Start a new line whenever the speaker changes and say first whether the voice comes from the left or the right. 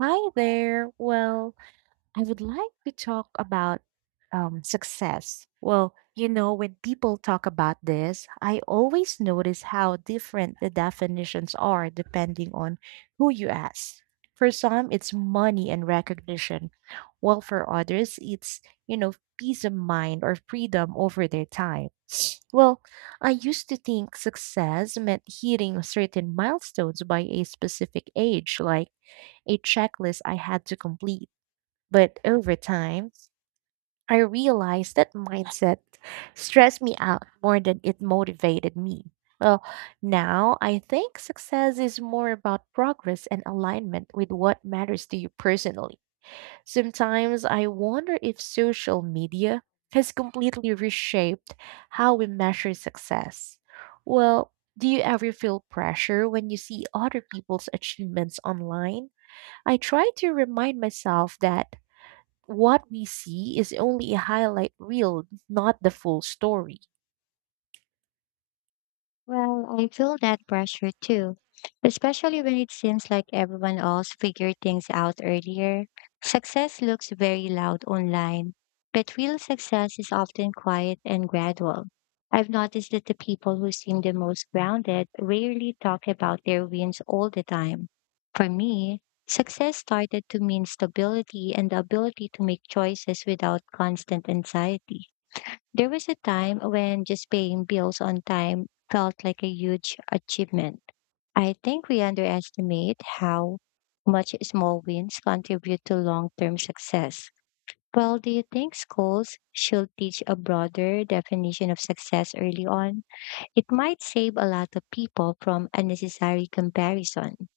right: Hi there. Well, I would like to talk about success. Well, you know, when people talk about this, I always notice how different the definitions are depending on who you ask. For some, it's money and recognition, while for others, it's, you know, peace of mind or freedom over their time. Well, I used to think success meant hitting certain milestones by a specific age, like a checklist I had to complete. But over time, I realized that mindset stressed me out more than it motivated me. Well, now I think success is more about progress and alignment with what matters to you personally. Sometimes I wonder if social media has completely reshaped how we measure success. Well, do you ever feel pressure when you see other people's achievements online? I try to remind myself that what we see is only a highlight reel, not the full story.
left: Well, I feel that pressure too, especially when it seems like everyone else figured things out earlier. Success looks very loud online, but real success is often quiet and gradual. I've noticed that the people who seem the most grounded rarely talk about their wins all the time. For me, success started to mean stability and the ability to make choices without constant anxiety. There was a time when just paying bills on time felt like a huge achievement. I think we underestimate how much small wins contribute to long term success. Well, do you think schools should teach a broader definition of success early on? It might save a lot of people from unnecessary comparison.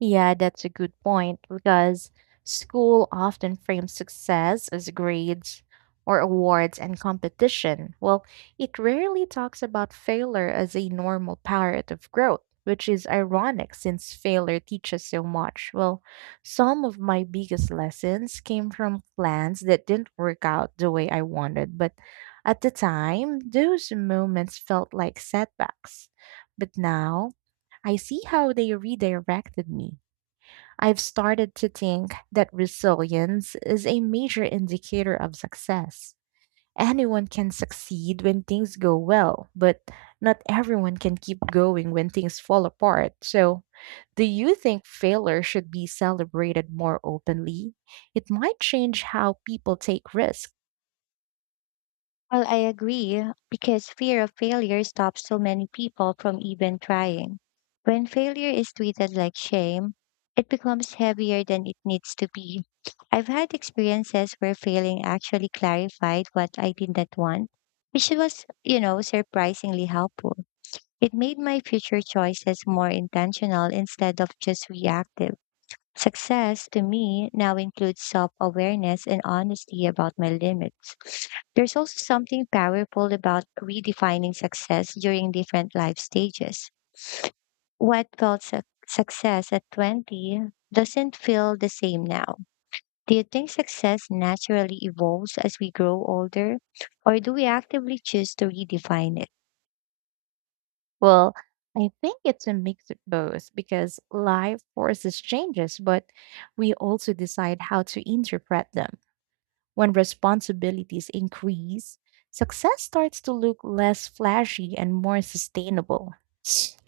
right: Yeah, that's a good point because school often frames success as grades or awards and competition. Well, it rarely talks about failure as a normal part of growth, which is ironic since failure teaches so much. Well, some of my biggest lessons came from plans that didn't work out the way I wanted, but at the time, those moments felt like setbacks. But now, I see how they redirected me. I've started to think that resilience is a major indicator of success. Anyone can succeed when things go well, but not everyone can keep going when things fall apart. So, do you think failure should be celebrated more openly? It might change how people take risks.
left: Well, I agree because fear of failure stops so many people from even trying. When failure is treated like shame, it becomes heavier than it needs to be. I've had experiences where failing actually clarified what I did not want, which was, surprisingly helpful. It made my future choices more intentional instead of just reactive. Success to me now includes self awareness and honesty about my limits. There's also something powerful about redefining success during different life stages. What felt su- Success at 20 doesn't feel the same now. Do you think success naturally evolves as we grow older, or do we actively choose to redefine it?
right: Well, I think it's a mix of both because life forces changes, but we also decide how to interpret them. When responsibilities increase, success starts to look less flashy and more sustainable.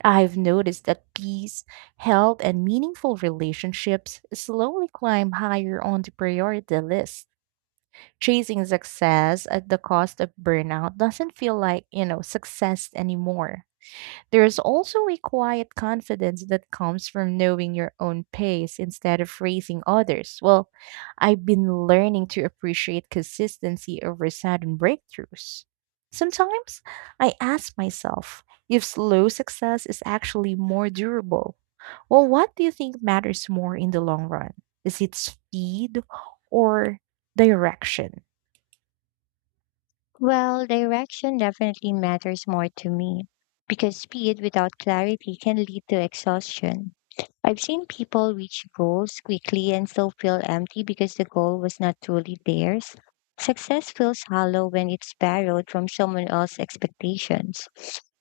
right: I've noticed that peace, health, and meaningful relationships slowly climb higher on the priority list. Chasing success at the cost of burnout doesn't feel like, you know, success anymore. There's also a quiet confidence that comes from knowing your own pace instead of racing others. Well, I've been learning to appreciate consistency over sudden breakthroughs. Sometimes I ask myself if slow success is actually more durable. Well, what do you think matters more in the long run? Is it speed or direction?
left: Well, direction definitely matters more to me because speed without clarity can lead to exhaustion. I've seen people reach goals quickly and still feel empty because the goal was not truly theirs. Success feels hollow when it's borrowed from someone else's expectations.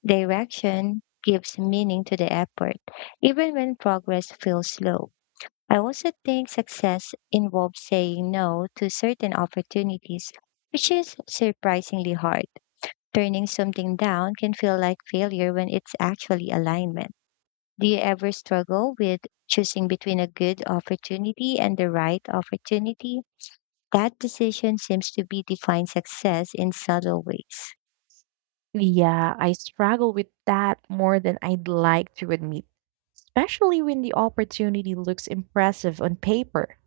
left: Direction gives meaning to the effort, even when progress feels slow. I also think success involves saying no to certain opportunities, which is surprisingly hard. Turning something down can feel like failure when it's actually alignment. Do you ever struggle with choosing between a good opportunity and the right opportunity? That decision seems to be defined success in subtle ways.
right: Yeah, I struggle with that more than I'd like to admit, especially when the opportunity looks impressive on paper.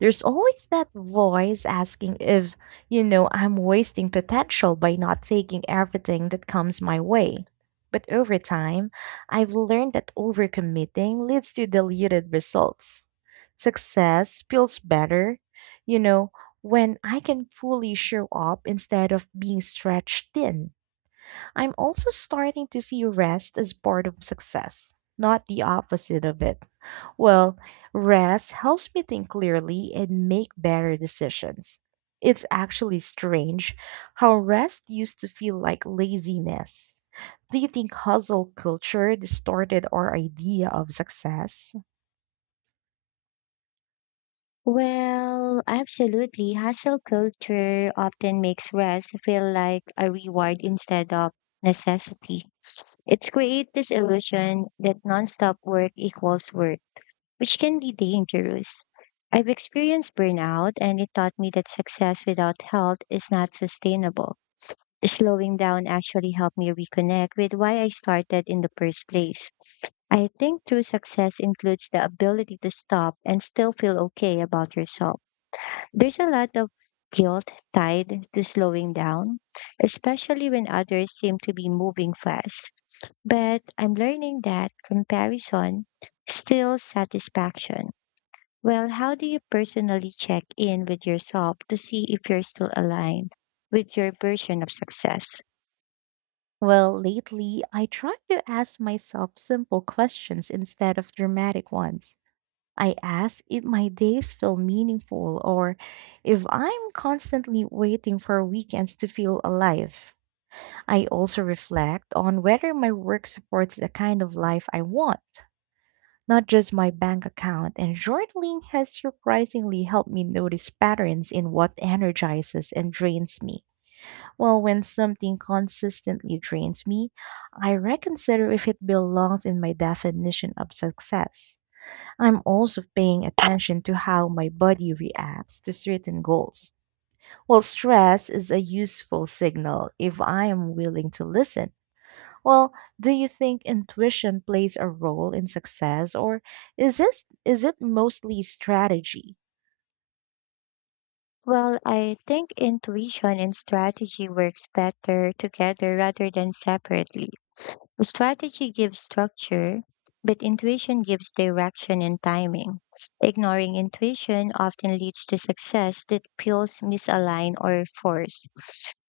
right: There's always that voice asking if, you know, I'm wasting potential by not taking everything that comes my way. But over time, I've learned that overcommitting leads to diluted results. Success feels better, you know, when I can fully show up instead of being stretched thin. I'm also starting to see rest as part of success, not the opposite of it. Well, rest helps me think clearly and make better decisions. It's actually strange how rest used to feel like laziness. Do you think hustle culture distorted our idea of success?
left: Well, absolutely. Hustle culture often makes rest feel like a reward instead of necessity. It's create this illusion that nonstop work equals work, which can be dangerous. I've experienced burnout and it taught me that success without health is not sustainable. Slowing down actually helped me reconnect with why I started in the first place. I think true success includes the ability to stop and still feel okay about yourself. There's a lot of guilt tied to slowing down, especially when others seem to be moving fast. But I'm learning that comparison steals satisfaction. Well, how do you personally check in with yourself to see if you're still aligned with your version of success?
right: Well, lately, I try to ask myself simple questions instead of dramatic ones. I ask if my days feel meaningful or if I'm constantly waiting for weekends to feel alive. I also reflect on whether my work supports the kind of life I want, not just my bank account. And journaling has surprisingly helped me notice patterns in what energizes and drains me. Well, when something consistently drains me, I reconsider if it belongs in my definition of success. I'm also paying attention to how my body reacts to certain goals. Well, stress is a useful signal if I am willing to listen. Well, do you think intuition plays a role in success or is it mostly strategy?
left: Well, I think intuition and strategy works better together rather than separately. Strategy gives structure, but intuition gives direction and timing. Ignoring intuition often leads to success that feels misaligned or forced.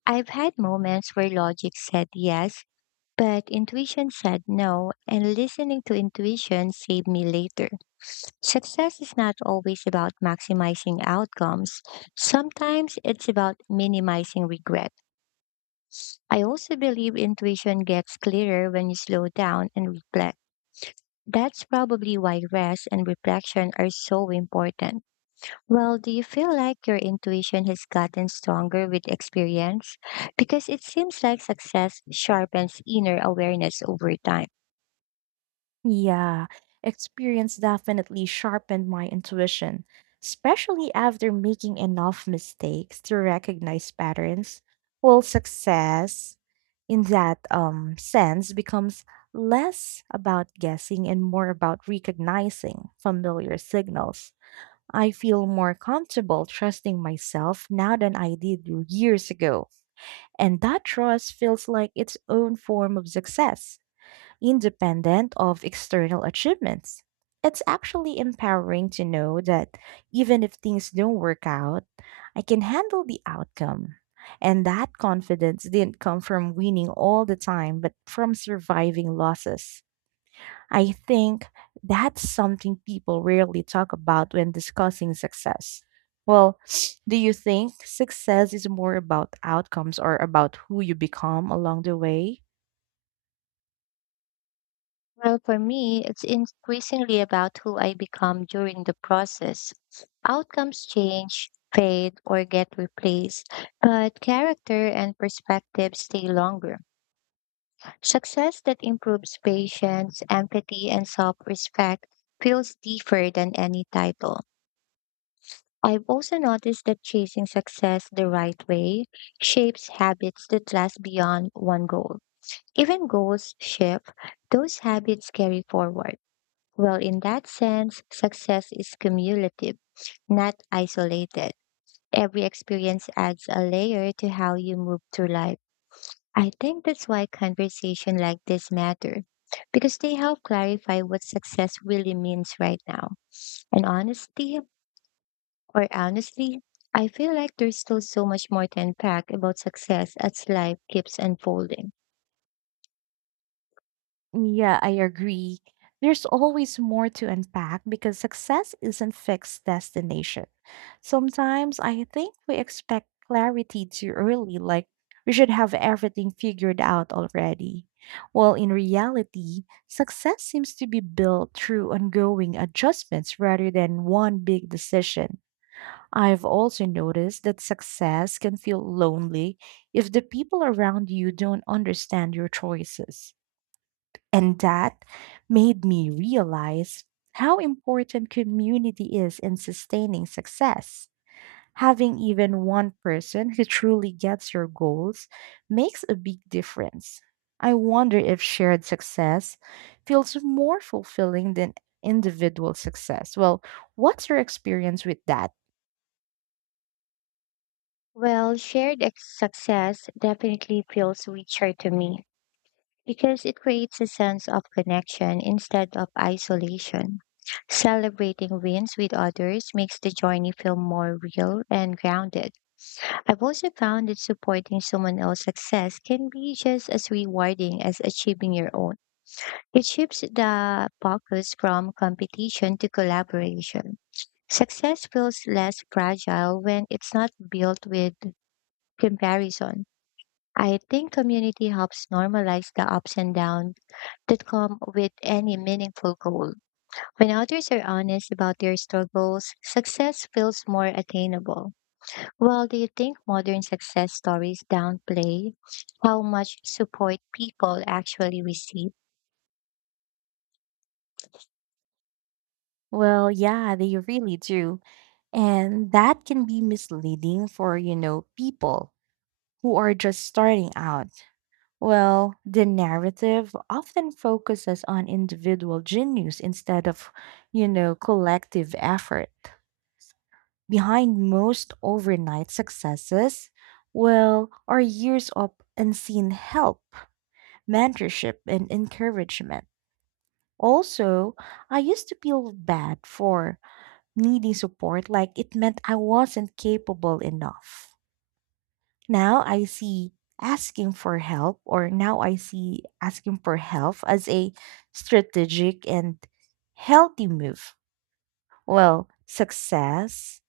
left: I've had moments where logic said yes, but intuition said no, and listening to intuition saved me later. Success is not always about maximizing outcomes, sometimes it's about minimizing regret. I also believe intuition gets clearer when you slow down and reflect. That's probably why rest and reflection are so important. Well, do you feel like your intuition has gotten stronger with experience? Because it seems like success sharpens inner awareness over time.
right: Yeah, experience definitely sharpened my intuition, especially after making enough mistakes to recognize patterns. Well, success in that sense becomes less about guessing and more about recognizing familiar signals. I feel more comfortable trusting myself now than I did years ago. And that trust feels like its own form of success independent of external achievements. It's actually empowering to know that even if things don't work out, I can handle the outcome. And that confidence didn't come from winning all the time, but from surviving losses. I think that's something people rarely talk about when discussing success. Well, do you think success is more about outcomes or about who you become along the way?
left: Well, for me, it's increasingly about who I become during the process. Outcomes change, fade, or get replaced, but character and perspective stay longer. Success that improves patience, empathy, and self respect feels deeper than any title. I've also noticed that chasing success the right way shapes habits that last beyond one goal. Even goals shift, those habits carry forward. Well, in that sense, success is cumulative, not isolated. Every experience adds a layer to how you move through life. I think that's why conversation like this matter because they help clarify what success really means right now. And honestly, or honestly, I feel like there's still so much more to unpack about success as life keeps unfolding.
right: Yeah, I agree. There's always more to unpack because success isn't fixed destination. Sometimes I think we expect clarity too early, like we should have everything figured out already. While in reality, success seems to be built through ongoing adjustments rather than one big decision. I've also noticed that success can feel lonely if the people around you don't understand your choices. And that made me realize how important community is in sustaining success. Having even one person who truly gets your goals makes a big difference. I wonder if shared success feels more fulfilling than individual success. Well, what's your experience with that?
left: Well, success definitely feels richer to me because it creates a sense of connection instead of isolation. Celebrating wins with others makes the journey feel more real and grounded. I've also found that supporting someone else's success can be just as rewarding as achieving your own. It shifts the focus from competition to collaboration. Success feels less fragile when it's not built with comparison. I think community helps normalize the ups and downs that come with any meaningful goal. When others are honest about their struggles, success feels more attainable. Well, do you think modern success stories downplay how much support people actually receive?
right: Well, yeah, they really do. And that can be misleading for, you know, people who are just starting out. Well, the narrative often focuses on individual genius instead of, you know, collective effort. Behind most overnight successes, well, are years of unseen help, mentorship, and encouragement. Also, I used to feel bad for needing support, like it meant I wasn't capable enough. Now I see asking for help, or now I see asking for help as a strategic and healthy move. Well, success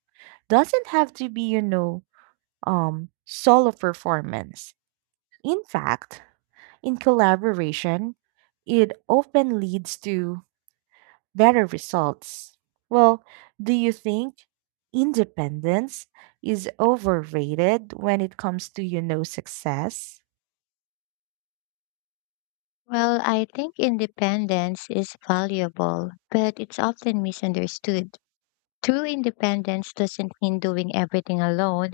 right: doesn't have to be, you know, solo performance. In fact, in collaboration, it often leads to better results. Well, do you think independence is overrated when it comes to, you know, success?
left: Well, I think independence is valuable, but it's often misunderstood. True independence doesn't mean doing everything alone.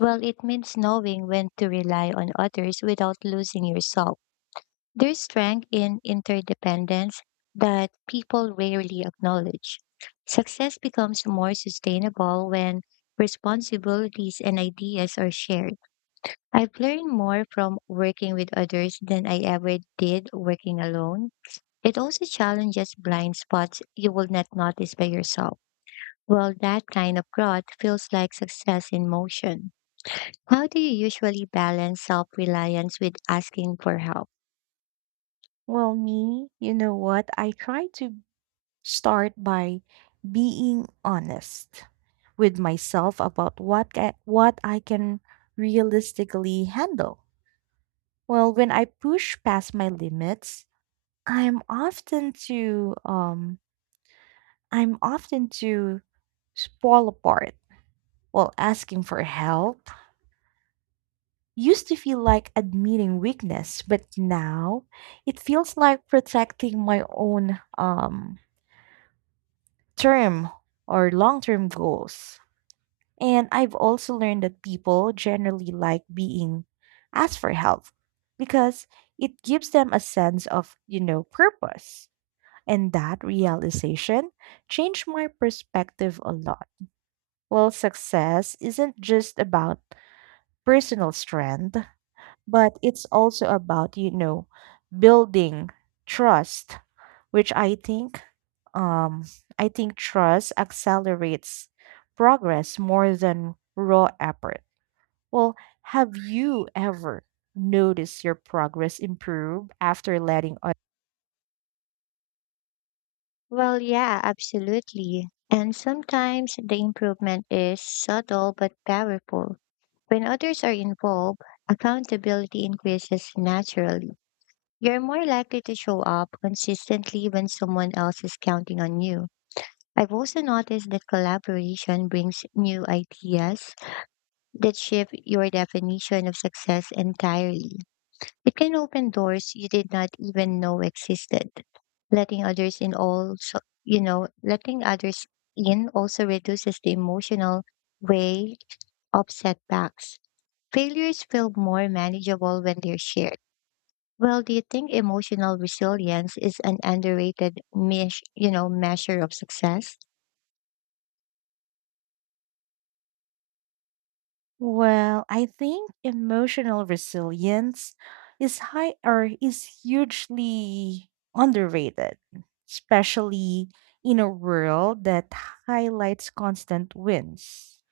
left: Well, it means knowing when to rely on others without losing yourself. There's strength in interdependence that people rarely acknowledge. Success becomes more sustainable when responsibilities and ideas are shared. I've learned more from working with others than I ever did working alone. It also challenges blind spots you will not notice by yourself. Well, that kind of growth feels like success in motion. How do you usually balance self reliance with asking for help?
right: Well, me, you know what? I try to start by being honest with myself about what I can realistically handle. Well, when I push past my limits, I'm often to um I'm often to fall apart. Well, asking for help used to feel like admitting weakness, but now it feels like protecting my own term or long term goals. And I've also learned that people generally like being asked for help because it gives them a sense of, you know, purpose. And that realization changed my perspective a lot. Well, success isn't just about personal strength, but it's also about, you know, building trust, which um I think trust accelerates progress more than raw effort. Well, have you ever noticed your progress improve after letting others?
left: Well, yeah, absolutely. And sometimes the improvement is subtle but powerful. When others are involved, accountability increases naturally. You're more likely to show up consistently when someone else is counting on you. I've also noticed that collaboration brings new ideas that shift your definition of success entirely. It can open doors you did not even know existed. Letting others in also, you know, letting others in also reduces the emotional weight of setbacks. Failures feel more manageable when they're shared. Well, do you think emotional resilience is an underrated measure of success?
right: Well, I think emotional resilience is high or is hugely underrated, especially in a world that highlights constant wins.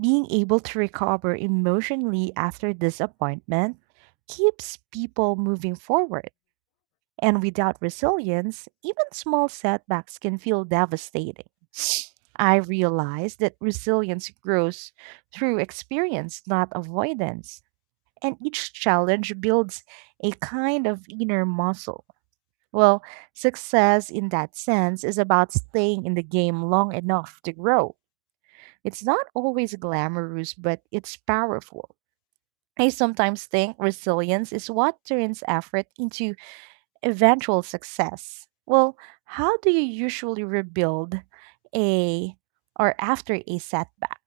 right: Being able to recover emotionally after disappointment keeps people moving forward. And without resilience, even small setbacks can feel devastating. I realized that resilience grows through experience, not avoidance. And each challenge builds a kind of inner muscle. Well, success in that sense is about staying in the game long enough to grow. It's not always glamorous, but it's powerful. I sometimes think resilience is what turns effort into eventual success. Well, how do you usually rebuild a or after a setback?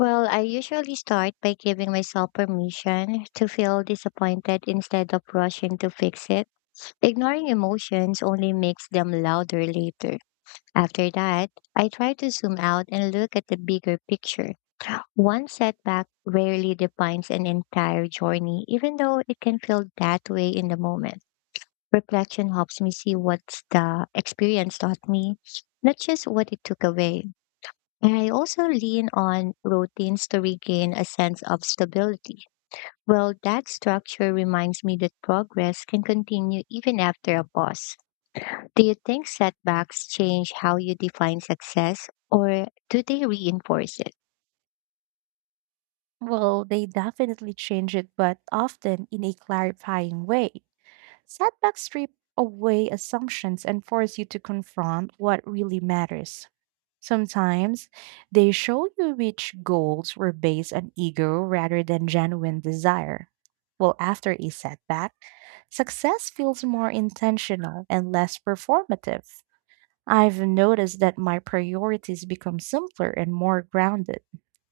left: Well, I usually start by giving myself permission to feel disappointed instead of rushing to fix it. Ignoring emotions only makes them louder later. After that, I try to zoom out and look at the bigger picture. One setback rarely defines an entire journey, even though it can feel that way in the moment. Reflection helps me see what the experience taught me, not just what it took away. And I also lean on routines to regain a sense of stability. Well, that structure reminds me that progress can continue even after a pause. Do you think setbacks change how you define success, or do they reinforce it?
right: Well, they definitely change it, but often in a clarifying way. Setbacks strip away assumptions and force you to confront what really matters. Sometimes they show you which goals were based on ego rather than genuine desire. Well, after a setback, success feels more intentional and less performative. I've noticed that my priorities become simpler and more grounded.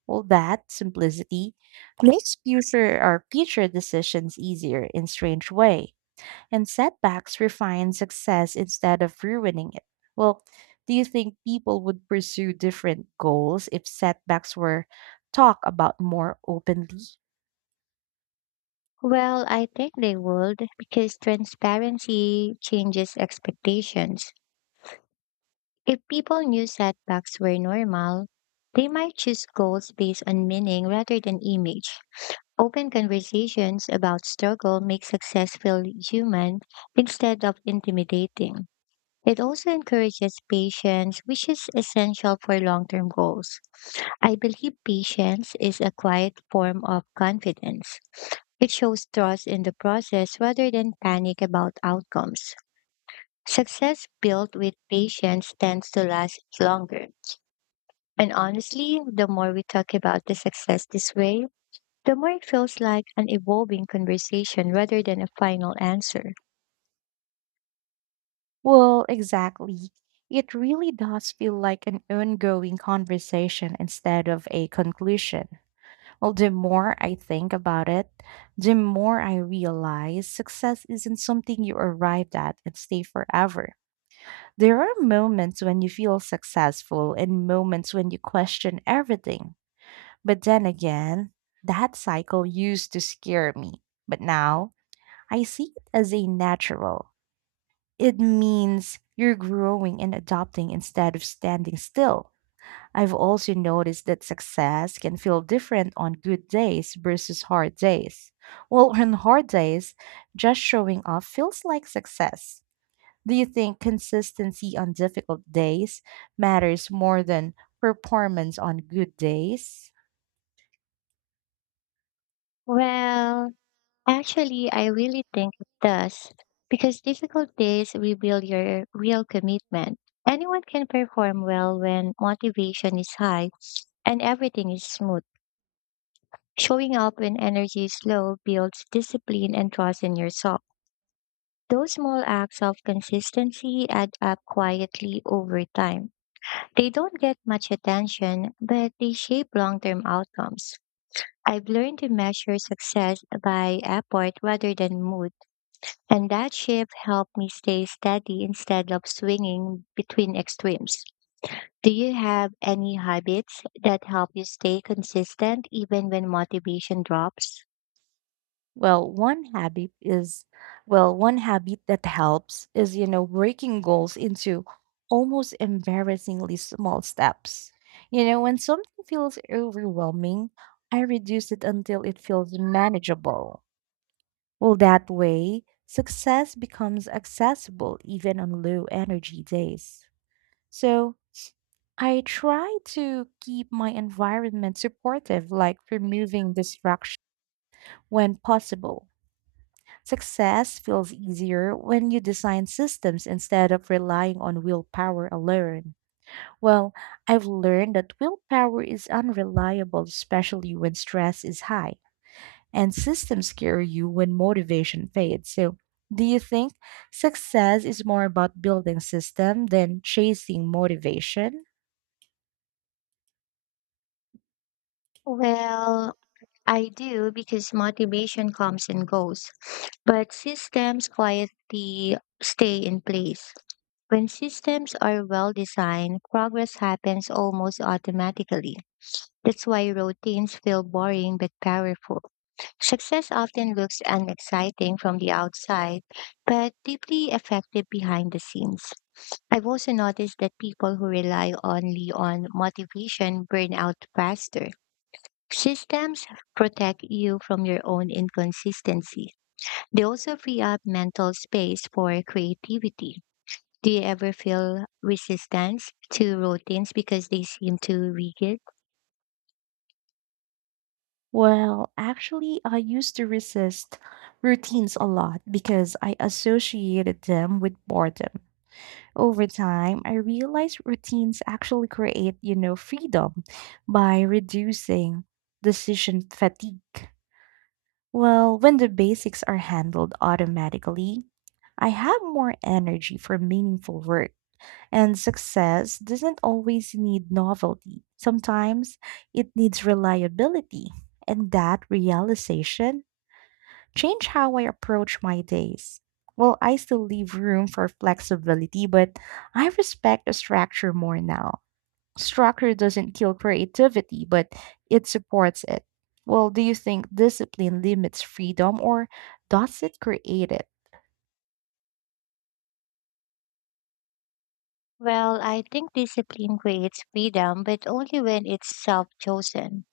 right: Well, that simplicity makes future decisions easier in strange way, and setbacks refine success instead of ruining it. Well, do you think people would pursue different goals if setbacks were talked about more openly?
left: Well, I think they would because transparency changes expectations. If people knew setbacks were normal, they might choose goals based on meaning rather than image. Open conversations about struggle make success feel human instead of intimidating. It also encourages patience, which is essential for long term goals. I believe patience is a quiet form of confidence. It shows trust in the process rather than panic about outcomes. Success built with patience tends to last longer. And honestly, the more we talk about the success this way, the more it feels like an evolving conversation rather than a final answer.
right: Well, exactly. It really does feel like an ongoing conversation instead of a conclusion. Well, the more I think about it, the more I realize success isn't something you arrived at and stay forever. There are moments when you feel successful and moments when you question everything. But then again, that cycle used to scare me. But now I see it as a natural. It means you're growing and adopting instead of standing still. I've also noticed that success can feel different on good days versus hard days. Well, on hard days, just showing up feels like success. Do you think consistency on difficult days matters more than performance on good days?
left: Well, actually, I really think it does because difficult days reveal your real commitment. Anyone can perform well when motivation is high and everything is smooth. Showing up when energy is low builds discipline and trust in yourself. Those small acts of consistency add up quietly over time. They don't get much attention, but they shape long term outcomes. I've learned to measure success by effort rather than mood, and that shift helped me stay steady instead of swinging between extremes. Do you have any habits that help you stay consistent even when motivation drops?
right: Well, one habit is, well, one habit that helps is, you know, breaking goals into almost embarrassingly small steps. You know, when something feels overwhelming, I reduce it until it feels manageable. Well, that way, success becomes accessible even on low energy days. So, I try to keep my environment supportive, like removing distraction when possible. Success feels easier when you design systems instead of relying on willpower alone. Well, I've learned that willpower is unreliable, especially when stress is high and systems scare you when motivation fades. So, do you think success is more about building system than chasing motivation?
left: Well, I do because motivation comes and goes, but systems quietly stay in place. When systems are well designed, progress happens almost automatically. That's why routines feel boring but powerful. Success often looks unexciting from the outside, but deeply effective behind the scenes. I've also noticed that people who rely only on motivation burn out faster. Systems protect you from your own inconsistency. They also free up mental space for creativity. Do you ever feel resistance to routines because they seem too rigid?
right: Well, actually, I used to resist routines a lot because I associated them with boredom. Over time, I realized routines actually create, you know, freedom by reducing decision fatigue. Well, when the basics are handled automatically, I have more energy for meaningful work. And success doesn't always need novelty. Sometimes it needs reliability. And that realization change how I approach my days. Well, I still leave room for flexibility, but I respect the structure more now. Structure doesn't kill creativity, but it supports it. Well, do you think discipline limits freedom or does it create it?
left: Well, I think discipline creates freedom, but only when it's self chosen.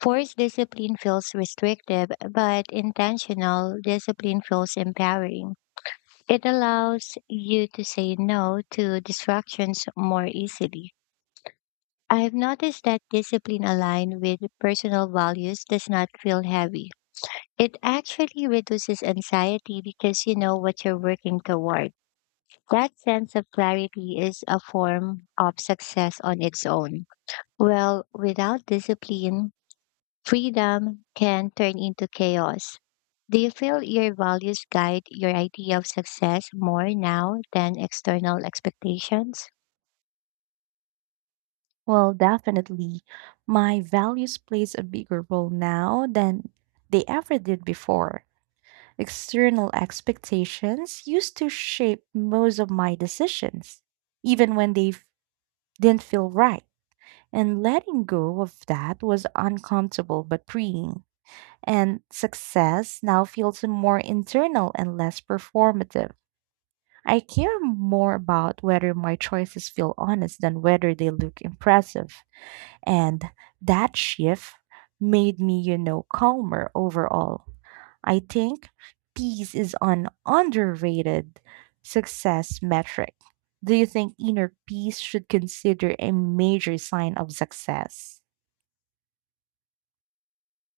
left: Forced discipline feels restrictive, but intentional discipline feels empowering. It allows you to say no to distractions more easily. I've noticed that discipline aligned with personal values does not feel heavy. It actually reduces anxiety because you know what you're working toward. That sense of clarity is a form of success on its own. Well, without discipline, freedom can turn into chaos. Do you feel your values guide your idea of success more now than external expectations?
right: Well, definitely. My values plays a bigger role now than they ever did before. External expectations used to shape most of my decisions even when they didn't feel right. And letting go of that was uncomfortable but freeing. And success now feels more internal and less performative. I care more about whether my choices feel honest than whether they look impressive. And that shift made me, you know, calmer overall. I think peace is an underrated success metric. Do you think inner peace should consider a major sign of success?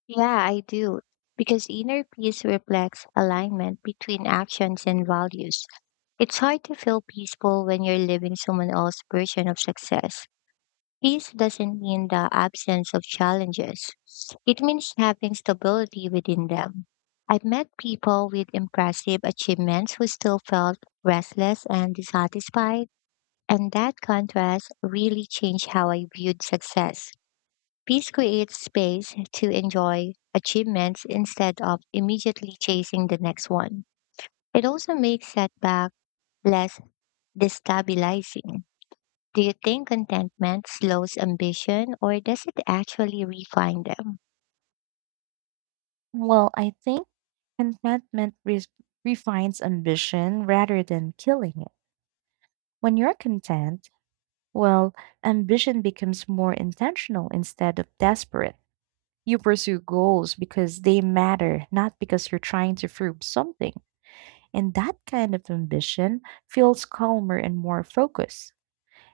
left: Yeah, I do. Because inner peace reflects alignment between actions and values. It's hard to feel peaceful when you're living someone else's version of success. Peace doesn't mean the absence of challenges. It means having stability within them. I've met people with impressive achievements who still felt restless and dissatisfied, and that contrast really changed how I viewed success. Peace creates space to enjoy achievements instead of immediately chasing the next one. It also makes setback less destabilizing. Do you think contentment slows ambition or does it actually refine them?
right: Well, I think contentment refines ambition rather than killing it. When you're content, well, ambition becomes more intentional instead of desperate. You pursue goals because they matter, not because you're trying to prove something. And that kind of ambition feels calmer and more focused.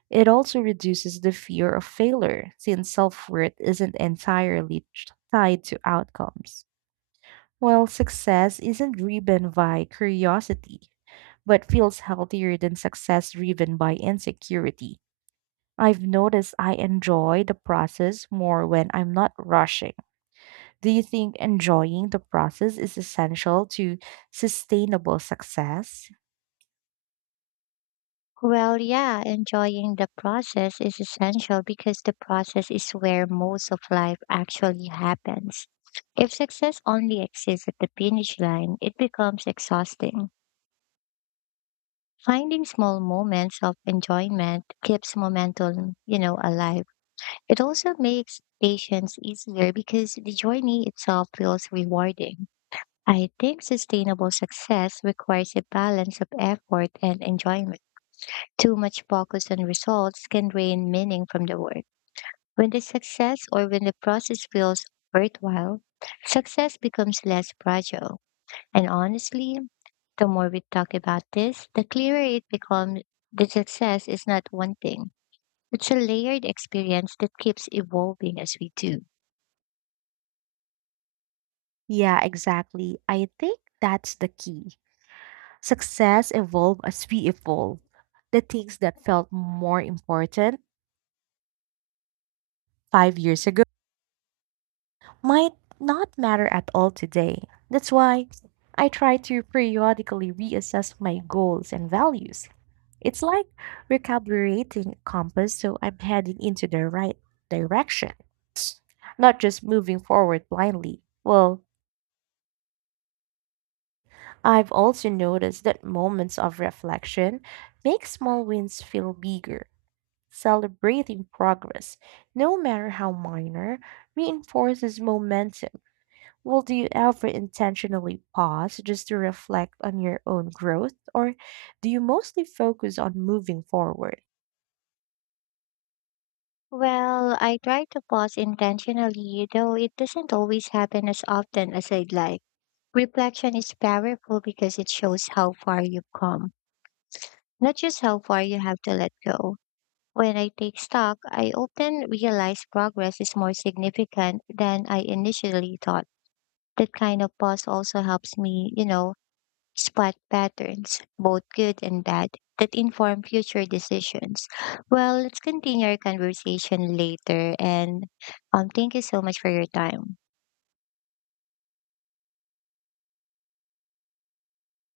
right: It also reduces the fear of failure, since self worth isn't entirely tied to outcomes. While success isn't driven by curiosity, but feels healthier than success driven by insecurity. I've noticed I enjoy the process more when I'm not rushing. Do you think enjoying the process is essential to sustainable success?
left: Well, yeah, enjoying the process is essential because the process is where most of life actually happens. If success only exists at the finish line, it becomes exhausting. Finding small moments of enjoyment keeps momentum, alive. It also makes patience easier because the journey itself feels rewarding. I think sustainable success requires a balance of effort and enjoyment. Too much focus on results can drain meaning from the work. When the process feels worthwhile, success becomes less fragile. And honestly, the more we talk about this, the clearer it becomes the success is not one thing. It's a layered experience that keeps evolving as we do.
right: Yeah, exactly. I think that's the key. Success evolved as we evolve. The things that felt more important 5 years ago might not matter at all today. That's why I try to periodically reassess my goals and values. It's like recalibrating a compass so I'm heading into the right direction, not just moving forward blindly. Well, I've also noticed that moments of reflection make small wins feel bigger. Celebrating progress, no matter how minor, reinforces momentum. Well, do you ever intentionally pause just to reflect on your own growth, or do you mostly focus on moving forward?
left: Well, I try to pause intentionally, though it doesn't always happen as often as I'd like. Reflection is powerful because it shows how far you've come, not just how far you have to let go. When I take stock, I often realize progress is more significant than I initially thought. That kind of pause also helps me, spot patterns, both good and bad, that inform future decisions. Well, let's continue our conversation later. And thank you so much for your time.